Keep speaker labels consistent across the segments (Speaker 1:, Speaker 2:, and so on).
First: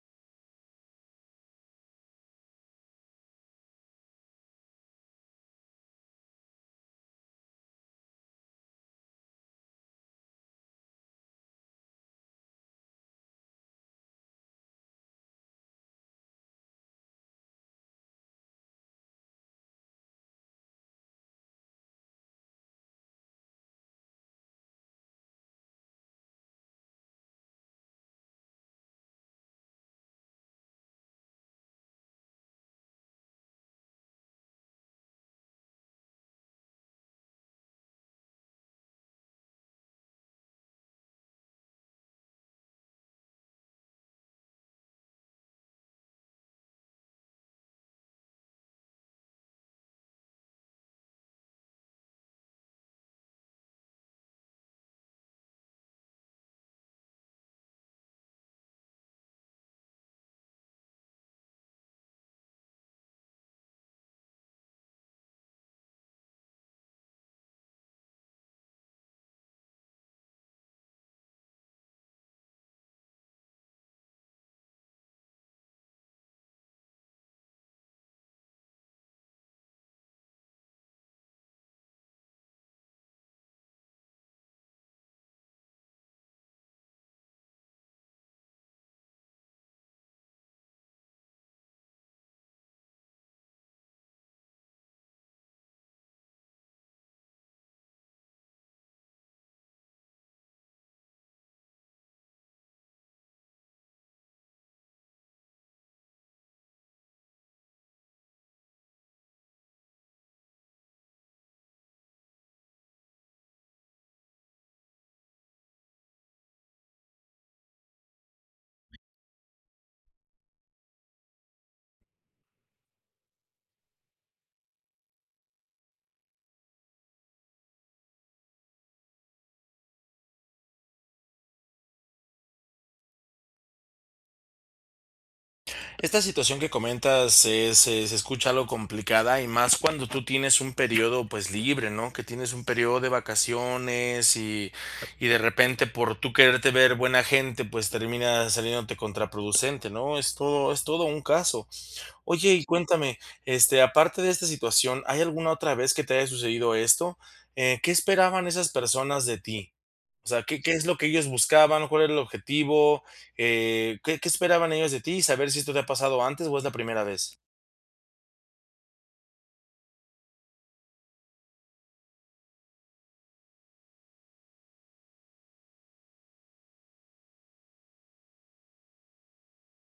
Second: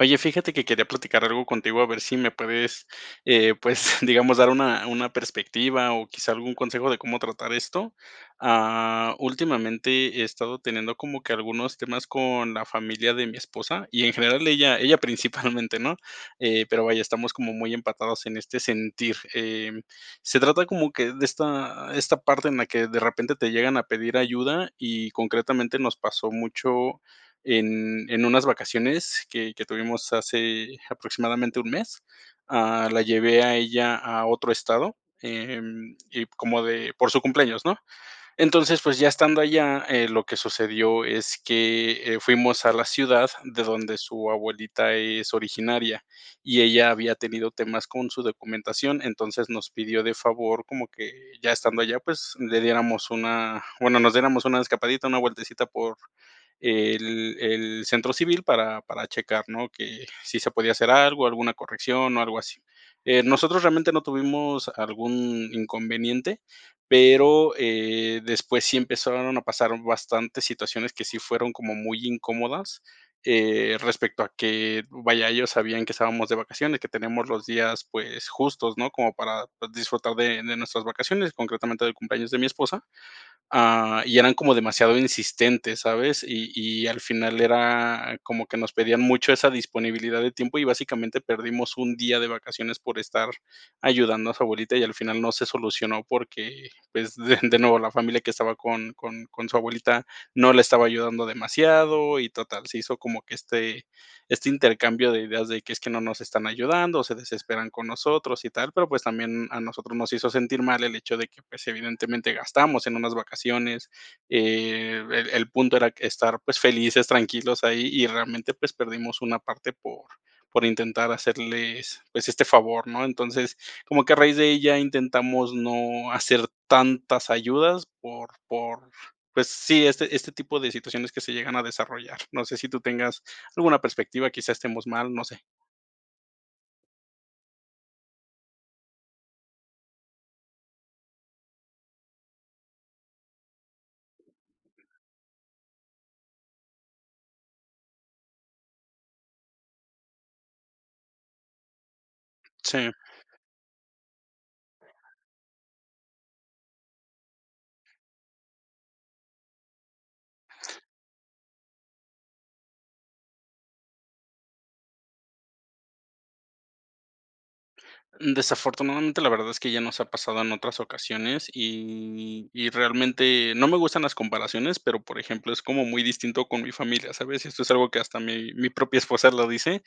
Speaker 1: Oye, fíjate que quería platicar algo contigo, a ver si me puedes, eh, pues, digamos, dar una una perspectiva o quizá algún consejo de cómo tratar esto. Ah, últimamente he estado teniendo como que algunos temas con la familia de mi esposa y, en general, ella ella principalmente, ¿no? Eh, pero, vaya, estamos como muy empatados en este sentir. Eh, se trata como que de esta esta parte en la que de repente te llegan a pedir ayuda y, concretamente, nos pasó mucho en en unas vacaciones que que tuvimos hace aproximadamente un mes. Ah, la llevé a ella a otro estado, eh, en y como de por su cumpleaños, ¿no? Entonces, pues, ya estando allá, eh, lo que sucedió es que, eh, fuimos a la ciudad de donde su abuelita es originaria, y ella había tenido temas con su documentación, entonces nos pidió de favor como que ya estando allá, pues, le diéramos una bueno, nos diéramos una escapadita, una vueltecita por el el centro civil para, para checar, ¿no? Que si se podía hacer algo, alguna corrección o algo así. Eh, nosotros realmente no tuvimos algún inconveniente, pero, eh, después sí empezaron a pasar bastantes situaciones que sí fueron como muy incómodas. Eh, respecto a que, vaya, ellos sabían que estábamos de vacaciones, que tenemos los días, pues justos, ¿no?, como para disfrutar de de nuestras vacaciones, concretamente del cumpleaños de mi esposa. Ah, y eran como demasiado insistentes, ¿sabes? Y y al final era como que nos pedían mucho esa disponibilidad de tiempo. Y básicamente perdimos un día de vacaciones por estar ayudando a su abuelita, y al final no se solucionó porque, pues, de de nuevo, la familia que estaba con con con su abuelita no le estaba ayudando demasiado y total, se hizo como que este este intercambio de ideas de que, es que: "No nos están ayudando, o se desesperan con nosotros y tal", pero, pues, también a nosotros nos hizo sentir mal el hecho de que, pues, evidentemente gastamos en unas vacaciones. Eh, el el punto era estar, pues, felices, tranquilos ahí, y realmente, pues, perdimos una parte por por intentar hacerles, pues, este favor, ¿no? Entonces, como que a raíz de ahí, intentamos no hacer tantas ayudas por por pues sí, este, este tipo de situaciones que se llegan a desarrollar. No sé si tú tengas alguna perspectiva, quizás estemos mal, no sé.
Speaker 2: Esta situación que comentas se se se escucha algo complicada y más cuando tú tienes un periodo, pues, libre, ¿no? Que tienes un periodo de vacaciones y, y de repente, por tú quererte ver buena gente, pues termina saliéndote contraproducente, ¿no? Es todo es todo un caso. Oye, y
Speaker 1: Sí.
Speaker 2: cuéntame, este, aparte de esta situación, ¿hay alguna otra vez que te haya sucedido esto? Eh, ¿qué esperaban esas personas de ti? O sea, ¿qué qué es lo que ellos buscaban? ¿Cuál era el objetivo? Eh, ¿qué qué esperaban ellos de ti? Y saber si esto te ha pasado antes o es la primera vez.
Speaker 1: Desafortunadamente, la verdad es que ya nos ha pasado en otras ocasiones y y realmente no me gustan las comparaciones, pero, por ejemplo, es como muy distinto con mi familia. ¿Sabes? Esto es algo que hasta mi mi propia esposa lo dice.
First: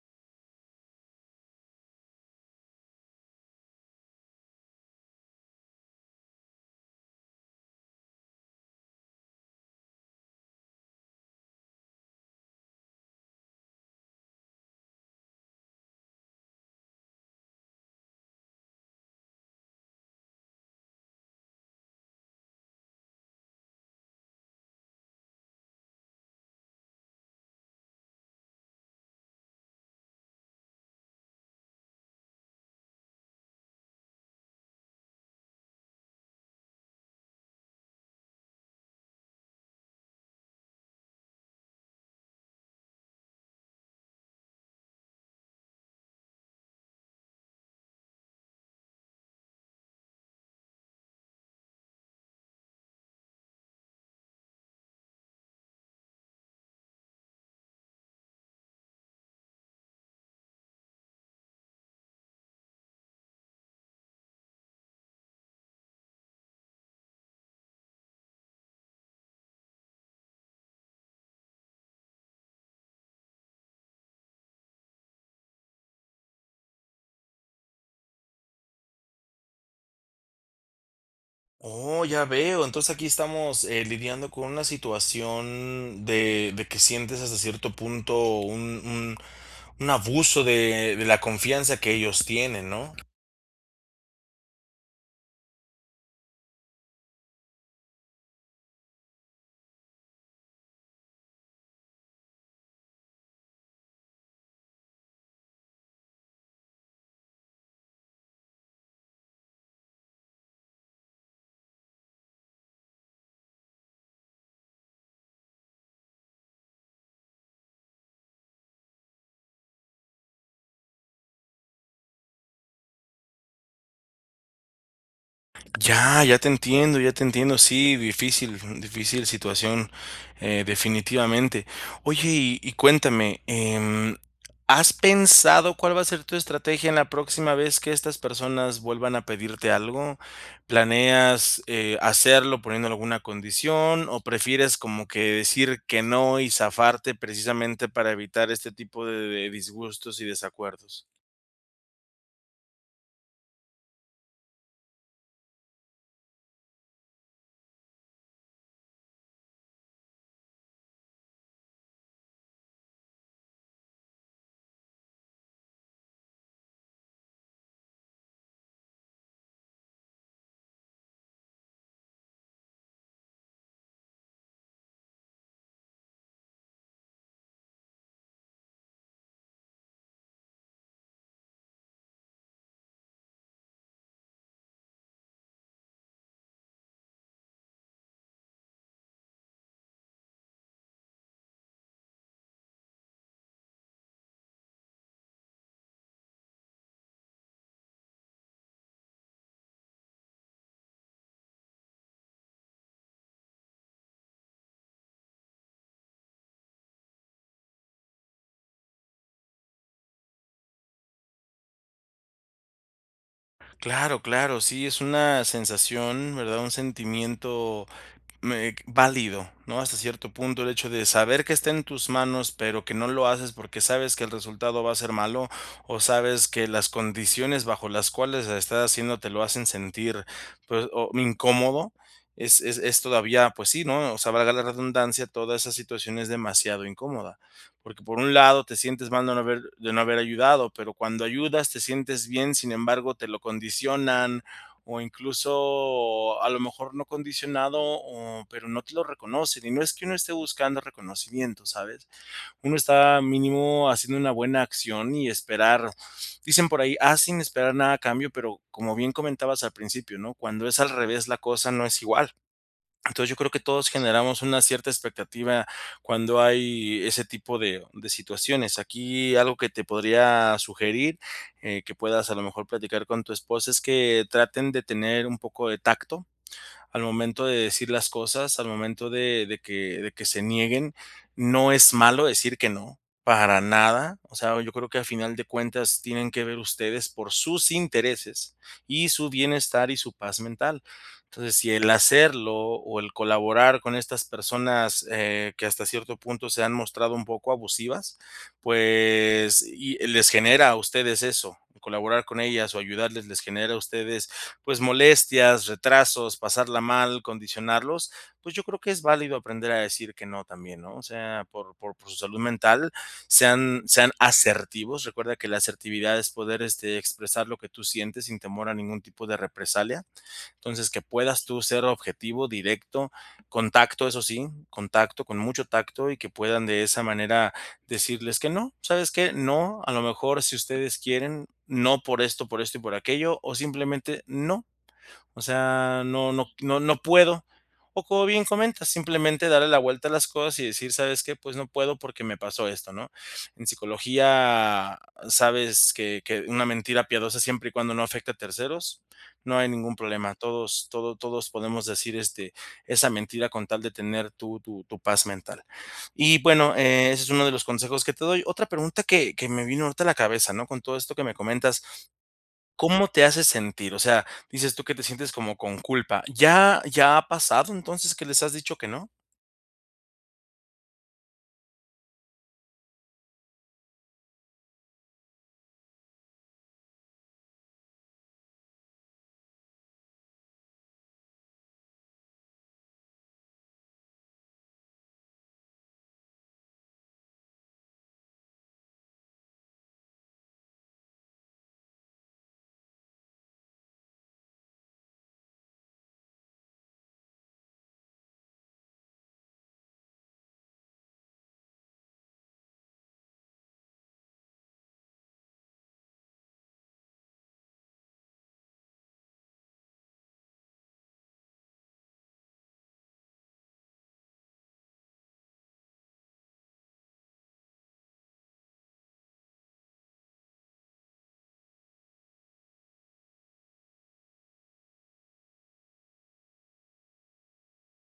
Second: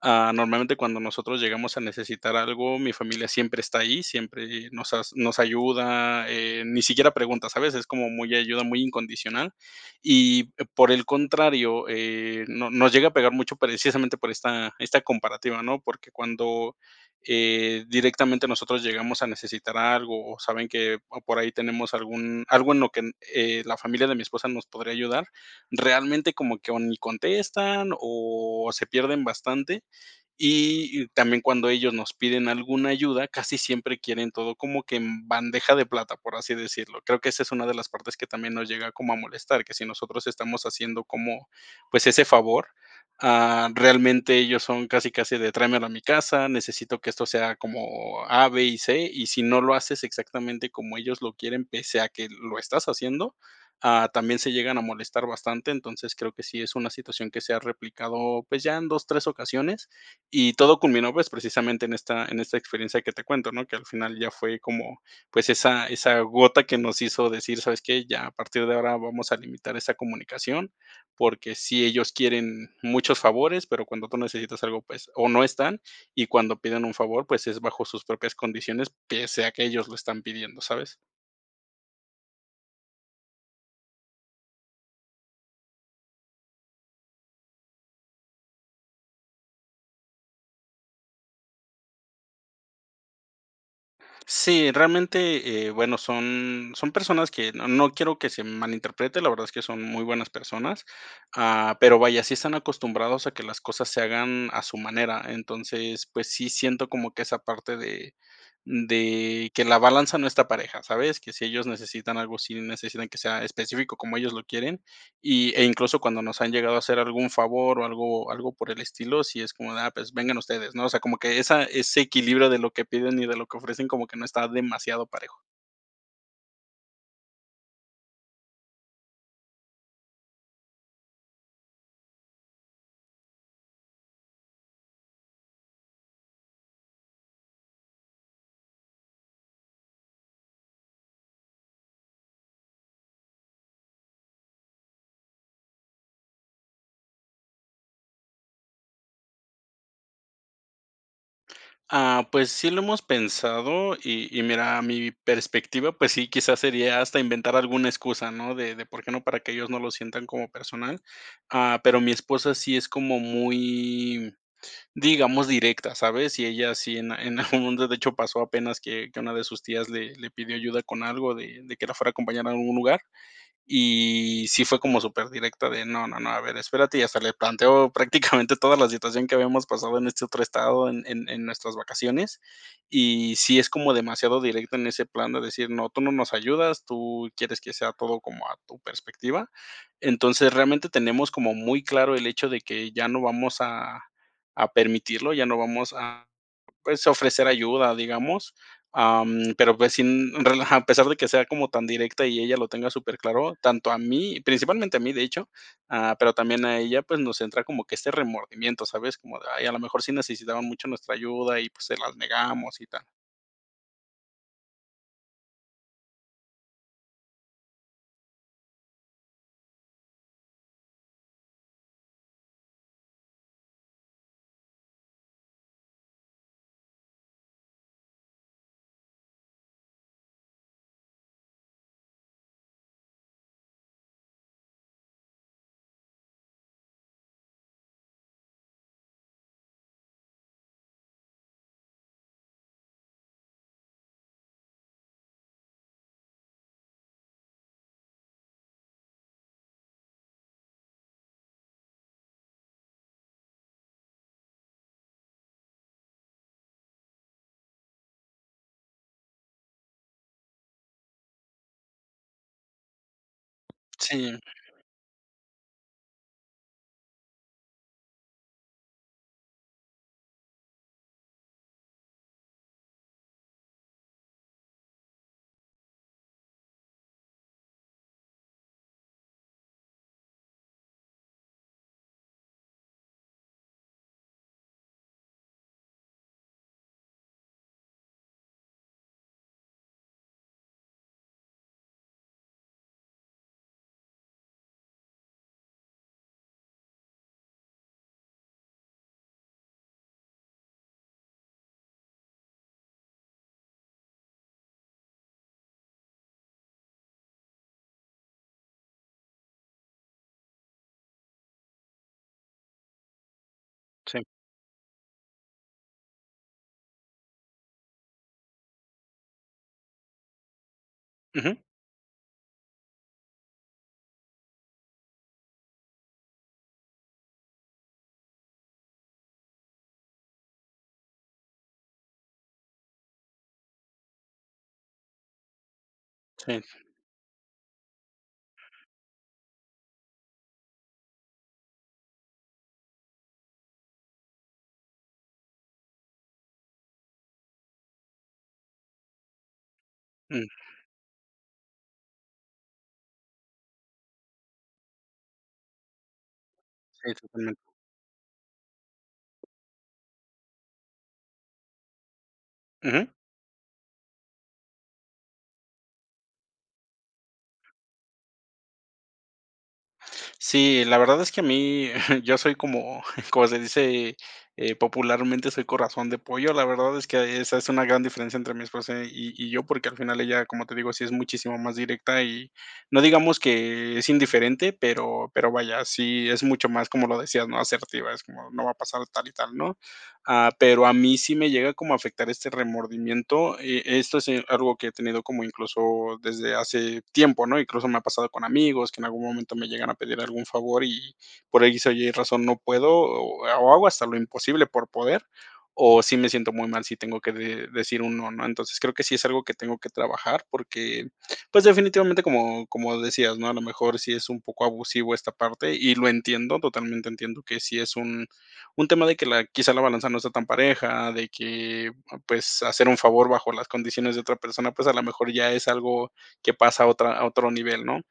Speaker 1: Ah, normalmente, cuando nosotros llegamos a necesitar algo, mi familia siempre está ahí. Siempre nos as nos ayuda, eh, ni siquiera pregunta, ¿sabes? Es como muy ayuda muy incondicional. Y, por el contrario, eh, nos nos llega a pegar mucho precisamente por esta esta comparativa, ¿no? Porque cuando, eh, directamente nosotros llegamos a necesitar algo o saben que, o por ahí tenemos algún algo en lo que en eh, la familia de mi esposa nos podría ayudar, realmente, como que o ni contestan o se pierden bastante. Y y también cuando ellos nos piden alguna ayuda, casi siempre quieren todo como que "en bandeja de plata", por así decirlo. Creo que esa es una de las partes que también nos llega como a molestar, que si nosotros estamos haciendo como, pues ese favor, ah, realmente ellos son casi, casi de: "Tráemelo a mi casa, necesito que esto sea como A, B y C", y si no lo haces exactamente como ellos lo quieren, pese a que l lo estás haciendo, ah, también se llegan a molestar bastante. Entonces, creo que sí es una situación que se ha replicado, pues, ya en 2, 3 ocasiones, y todo culminó, pues, precisamente en esta en esta experiencia que te cuento, ¿no? Que al final ya fue como, pues esa, esa gota que nos hizo decir: "¿Sabes qué? Ya a partir de ahora vamos a limitar esa comunicación", porque sí, ellos quieren muchos favores, pero cuando tú necesitas algo, pues, o no están, y cuando piden un favor, pues, es bajo sus propias condiciones, pese a que ellos lo están pidiendo, ¿sabes?
Speaker 2: Oh, ya veo. Entonces, aquí estamos, eh, lidiando con una situación, de de que sientes, hasta cierto punto, un un un abuso, de de la confianza, que ellos tienen, ¿no?
Speaker 1: Sí. Realmente, eh, bueno, son son personas que No no quiero, que se malinterprete. La verdad, es que son muy buenas personas, ah, pero, vaya, sí están acostumbrados, a que las cosas se hagan, a su manera. Entonces, pues sí siento, como que esa parte de de que la balanza no está pareja, ¿sabes? Que si ellos necesitan algo, sí necesitan que sea específico, como ellos lo quieren, y e incluso, cuando nos han llegado a hacer, algún favor, o algo-algo por el estilo, sí es como de: "Ah, pues vengan ustedes", ¿no? O sea, como que esa Ese equilibrio de lo que piden, y de lo que ofrecen, como que, no está demasiado parejo.
Speaker 2: Ya, ya te entiendo, ya te entiendo. Sí, difícil, mm, difícil situación, eh, definitivamente. Oye, y y cuéntame, em, ¿has pensado, cuál va a ser tu estrategia, en la próxima vez, que estas personas, vuelvan a pedirte algo? ¿Planeas eh, hacerlo, poniendo alguna condición, o prefieres como que, decir que no, y zafarte? Precisamente, para evitar este tipo de de disgustos y desacuerdos.
Speaker 1: Ah, pues, sí lo hemos pensado, y y mira, mi perspectiva, pues sí, quizás, sería hasta inventar alguna excusa, ¿no? De de, ¿por qué no? Para que ellos no lo sientan como personal. Ah, pero mi esposa sí es como muy, digamos, directa, ¿sabes? Y ella sí en en algún mundo, de hecho, pasó apenas que que a una de sus tías le le pidió ayuda con algo de de que la fuera a acompañar a un lugar, y sí fue como superdirecta de: "No, no, no, a ver, espérate", y hasta le planteo prácticamente toda la situación que habíamos pasado en este otro estado en en en nuestras vacaciones. Y sí es como demasiado directa en ese plan de decir: "No, tú no nos ayudas, tú quieres que sea todo como a tu perspectiva". Entonces, realmente, tenemos como muy claro el hecho de que ya no vamos a, a permitirlo, ya no vamos a, pues, a ofrecer ayuda, digamos, am, pero, pues, sin relajar, a pesar de que sea como tan directa y ella lo tenga superclaro, tanto a mí principalmente a mí, de hecho, ah, pero tambien a ella, pues, nos entra como que este remordimiento, ¿sabes? Como de: "Ay a lo mejor sí necesitaba mucho nuestra ayuda, y pues, se las negamos y tal".
Speaker 2: Claro, claro, sí, es una sensación, ¿verdad? Un sentimiento, mm, eh, válido, ¿no? Hasta cierto punto, el hecho de saber que está en tus manos, pero que no lo haces, porque sabes que el resultado va a ser malo, o sabes que las condiciones bajo las cuales la estás haciendo te lo hacen sentir, pues, o incómodo, es es es todavía, pues sí, ¿no? O sea, valga la redundancia, toda esa situación es demasiado incómoda, porque por un lado te sientes mal de no haber de no haber ayudado, pero cuando ayudas te sientes bien, sin embargo, te lo condicionan, o incluso, a lo mejor no condicionado, o pero no te lo reconocen. Y no es que uno esté buscando reconocimiento, ¿sabes? Uno está mínimo haciendo una buena acción y esperar dicen por ahí: "Haz, sin esperar nada a cambio". Pero como bien comentabas al principio, ¿no? Cuando es al revés, la cosa no es igual. Entonces, yo creo que todos generamos
Speaker 1: Sí.
Speaker 2: una cierta expectativa cuando hay ese tipo de, de situaciones. Aquí algo que te podría sugerir, eh, que puedas, a lo mejor, platicar con tu esposa, es que traten de tener un poco de tacto, al momento de decir las cosas, al momento de de que de que se nieguen, no es malo decir que no, para nada. O sea, yo creo que a final de cuentas tienen que ver ustedes por sus intereses, y su bienestar, y su paz mental. Entonces, si el hacerlo, o el colaborar con estas personas, eh, que hasta cierto punto se han mostrado un poco abusivas, pues y les genera a ustedes eso, colaborar con ellas o ayudarles les genera a ustedes, pues, molestias, retrasos, pasarla mal, condicionarlos, pues, yo creo que es válido aprender a decir que no también, ¿no? O sea, por por por su salud mental sean, sean
Speaker 1: Sí.
Speaker 2: asertivos, recuerda que la asertividad es poder, este, expresar lo que tú sientes sin temor a ningún tipo de represalia. Entonces, que puedas
Speaker 1: Ujú.
Speaker 2: tú ser objetivo directo, con tacto, eso sí, con tacto con mucho tacto, y que puedan de esa manera decirles que no, ¿sabes qué? No, a lo mejor si ustedes quieren, no por esto, por esto y por aquello, o simplemente no. O sea, no no
Speaker 1: Sí.
Speaker 2: no, no puedo. O como bien comentas, simplemente darle la vuelta a las cosas, y decir: "¿Sabes qué? Pues no puedo, porque me pasó esto", ¿no? En psicología sabes que que una mentira piadosa siempre y cuando no afecte a terceros, no hay ningún problema.
Speaker 1: Mm.
Speaker 2: Todos todo todos podemos decir, este, esa mentira con tal de tener tu tu tu paz mental. Y, bueno, eh,
Speaker 1: Sí,
Speaker 2: ese es uno de
Speaker 1: totalmente.
Speaker 2: los consejos que te doy. Otra pregunta que que me vino ahorita a la cabeza, ¿no? Con todo esto que me comentas,
Speaker 1: Ujú.
Speaker 2: ¿cómo te hace sentir? O sea, dices tú que te sientes como con culpa, ¿ya ya ha pasado, entonces, que les has dicho que no?
Speaker 1: Sí, la verdad es que a mí, yo soy como, como se dice, eh, popularmente, soy corazón de pollo. La verdad es que esa es una gran diferencia entre mi esposa y y yo, porque al final ella, como te digo, sí es muchísimo más directa y no digamos que es indiferente, pero, pero vaya, sí es mucho más como lo decías, ¿no? Asertiva, es como: "No va a pasar tal y tal, ¿no?". Ah, pero a mí sí me llega como a afectar este remordimiento, eh, esto si es algo que he tenido como, incluso, desde hace tiempo, ¿no? Incluso, me ha pasado con amigos, que en algún momento me llegan a pedir algún favor y, por X o Y razón no puedo, o ha hago hasta lo imposible por poder, o sí me siento muy mal si tengo que de decir un no, ¿no? Entonces, creo que sí es algo que tengo que trabajar, porque, pues, definitivamente, como como decías, ¿no? A lo mejor, sí es un poco abusivo esta parte, y lo entiendo, totalmente entiendo que sí es un, un tema de que la quizá, la balanza no sea tan pareja, de que, pues, hacer un favor bajo las condiciones de otra persona, pues, a la mejor ya es algo que pasa a otra a otro nivel, ¿no?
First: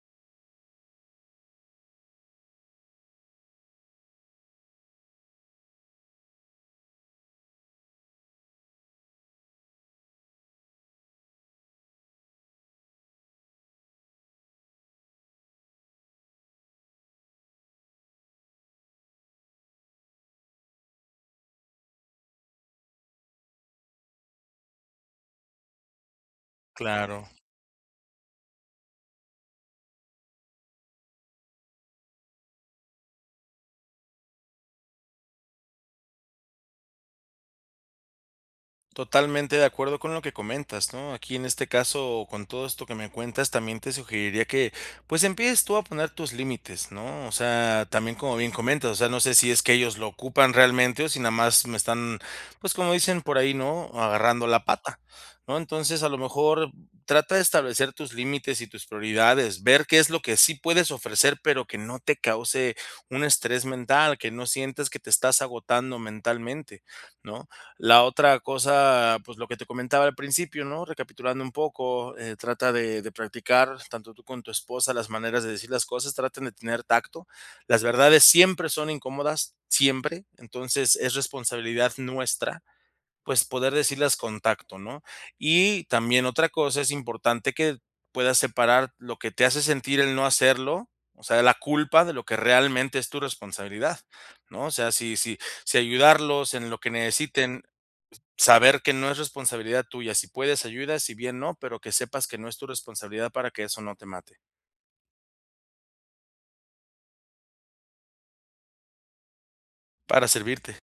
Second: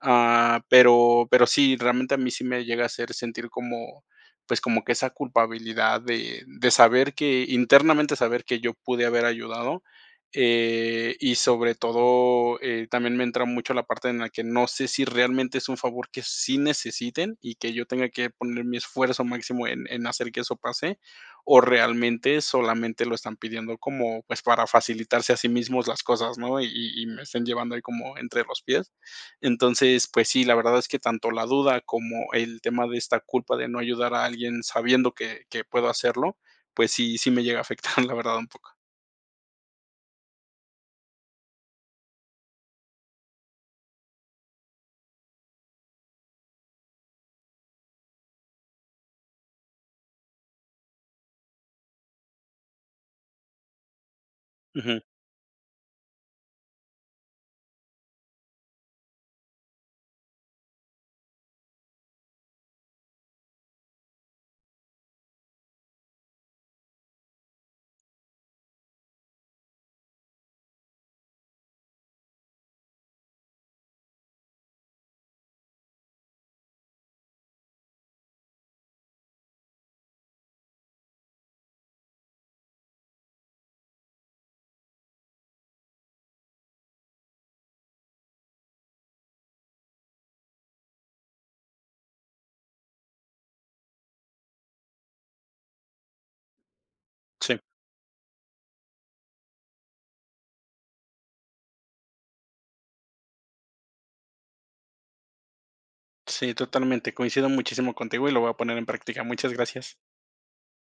Speaker 1: Ah, pero, pero sí, realmente a mí sí me llega a hacer sentir como, pues, como que esa culpabilidad de, de saber que internamente saber que yo pude haber ayudado. Eh, y sobre todo eh, también me entra mucho la parte en la que no sé si realmente es un favor que sí necesiten, y que yo tenga que poner mi esfuerzo máximo en en hacer que eso pase, o realmente solamente lo están pidiendo como, pues, para facilitarse a sí mismos las cosas, ¿no? Y y me
Speaker 2: Claro.
Speaker 1: estén llevando ahí como entre los pies. Entonces, pues sí, la verdad es que tanto la duda como el tema de esta culpa de no ayudar a alguien sabiendo que que puedo hacerlo, pues sí sí, me llega a afectar, la verdad, un poco.
Speaker 2: Totalmente de acuerdo con lo que comentas, ¿no? Aquí, en este caso, con todo esto que me cuentas, también te sugeriría que, pues, empieces tú a poner tus límites, ¿no? O sea, también, como bien comentas, o sea, no sé si es que ellos lo ocupan realmente, o si nada más me están, pues, como dicen por ahí, ¿no?: "Agarrando la pata,
Speaker 1: Ujú.
Speaker 2: ¿no?". Entonces, a lo mejor trata de establecer tus límites y tus prioridades, ver qué es lo que sí puedes ofrecer, pero que no te cause un estrés mental, que no sientes que te estás agotando mentalmente, ¿no? La otra cosa, pues, lo que te comentaba al principio, ¿no? Recapitulando un poco, eh, trata de de practicar tanto tú con tu esposa las maneras de decir las cosas, traten de tener tacto, las verdades siempre son incómodas, siempre. Entonces, es responsabilidad nuestra, pues, poder decirlas con tacto, ¿no? Y también otra cosa, es importante que, puedas separar lo que te hace sentir el no hacerlo, o sea, la culpa de lo que realmente es tu responsabilidad, ¿no? O sea, si si si ayudarlos en lo que
Speaker 1: Sí.
Speaker 2: necesiten, s saber que no es responsabilidad tuya, si puedes ayudas, si bien no, pero que sepas que no es tu responsabilidad para que eso no te mate.
Speaker 1: Sí, totalmente, coincido muchísimo contigo, y lo voy a poner en práctica, muchas gracias.
Speaker 2: Para servirte.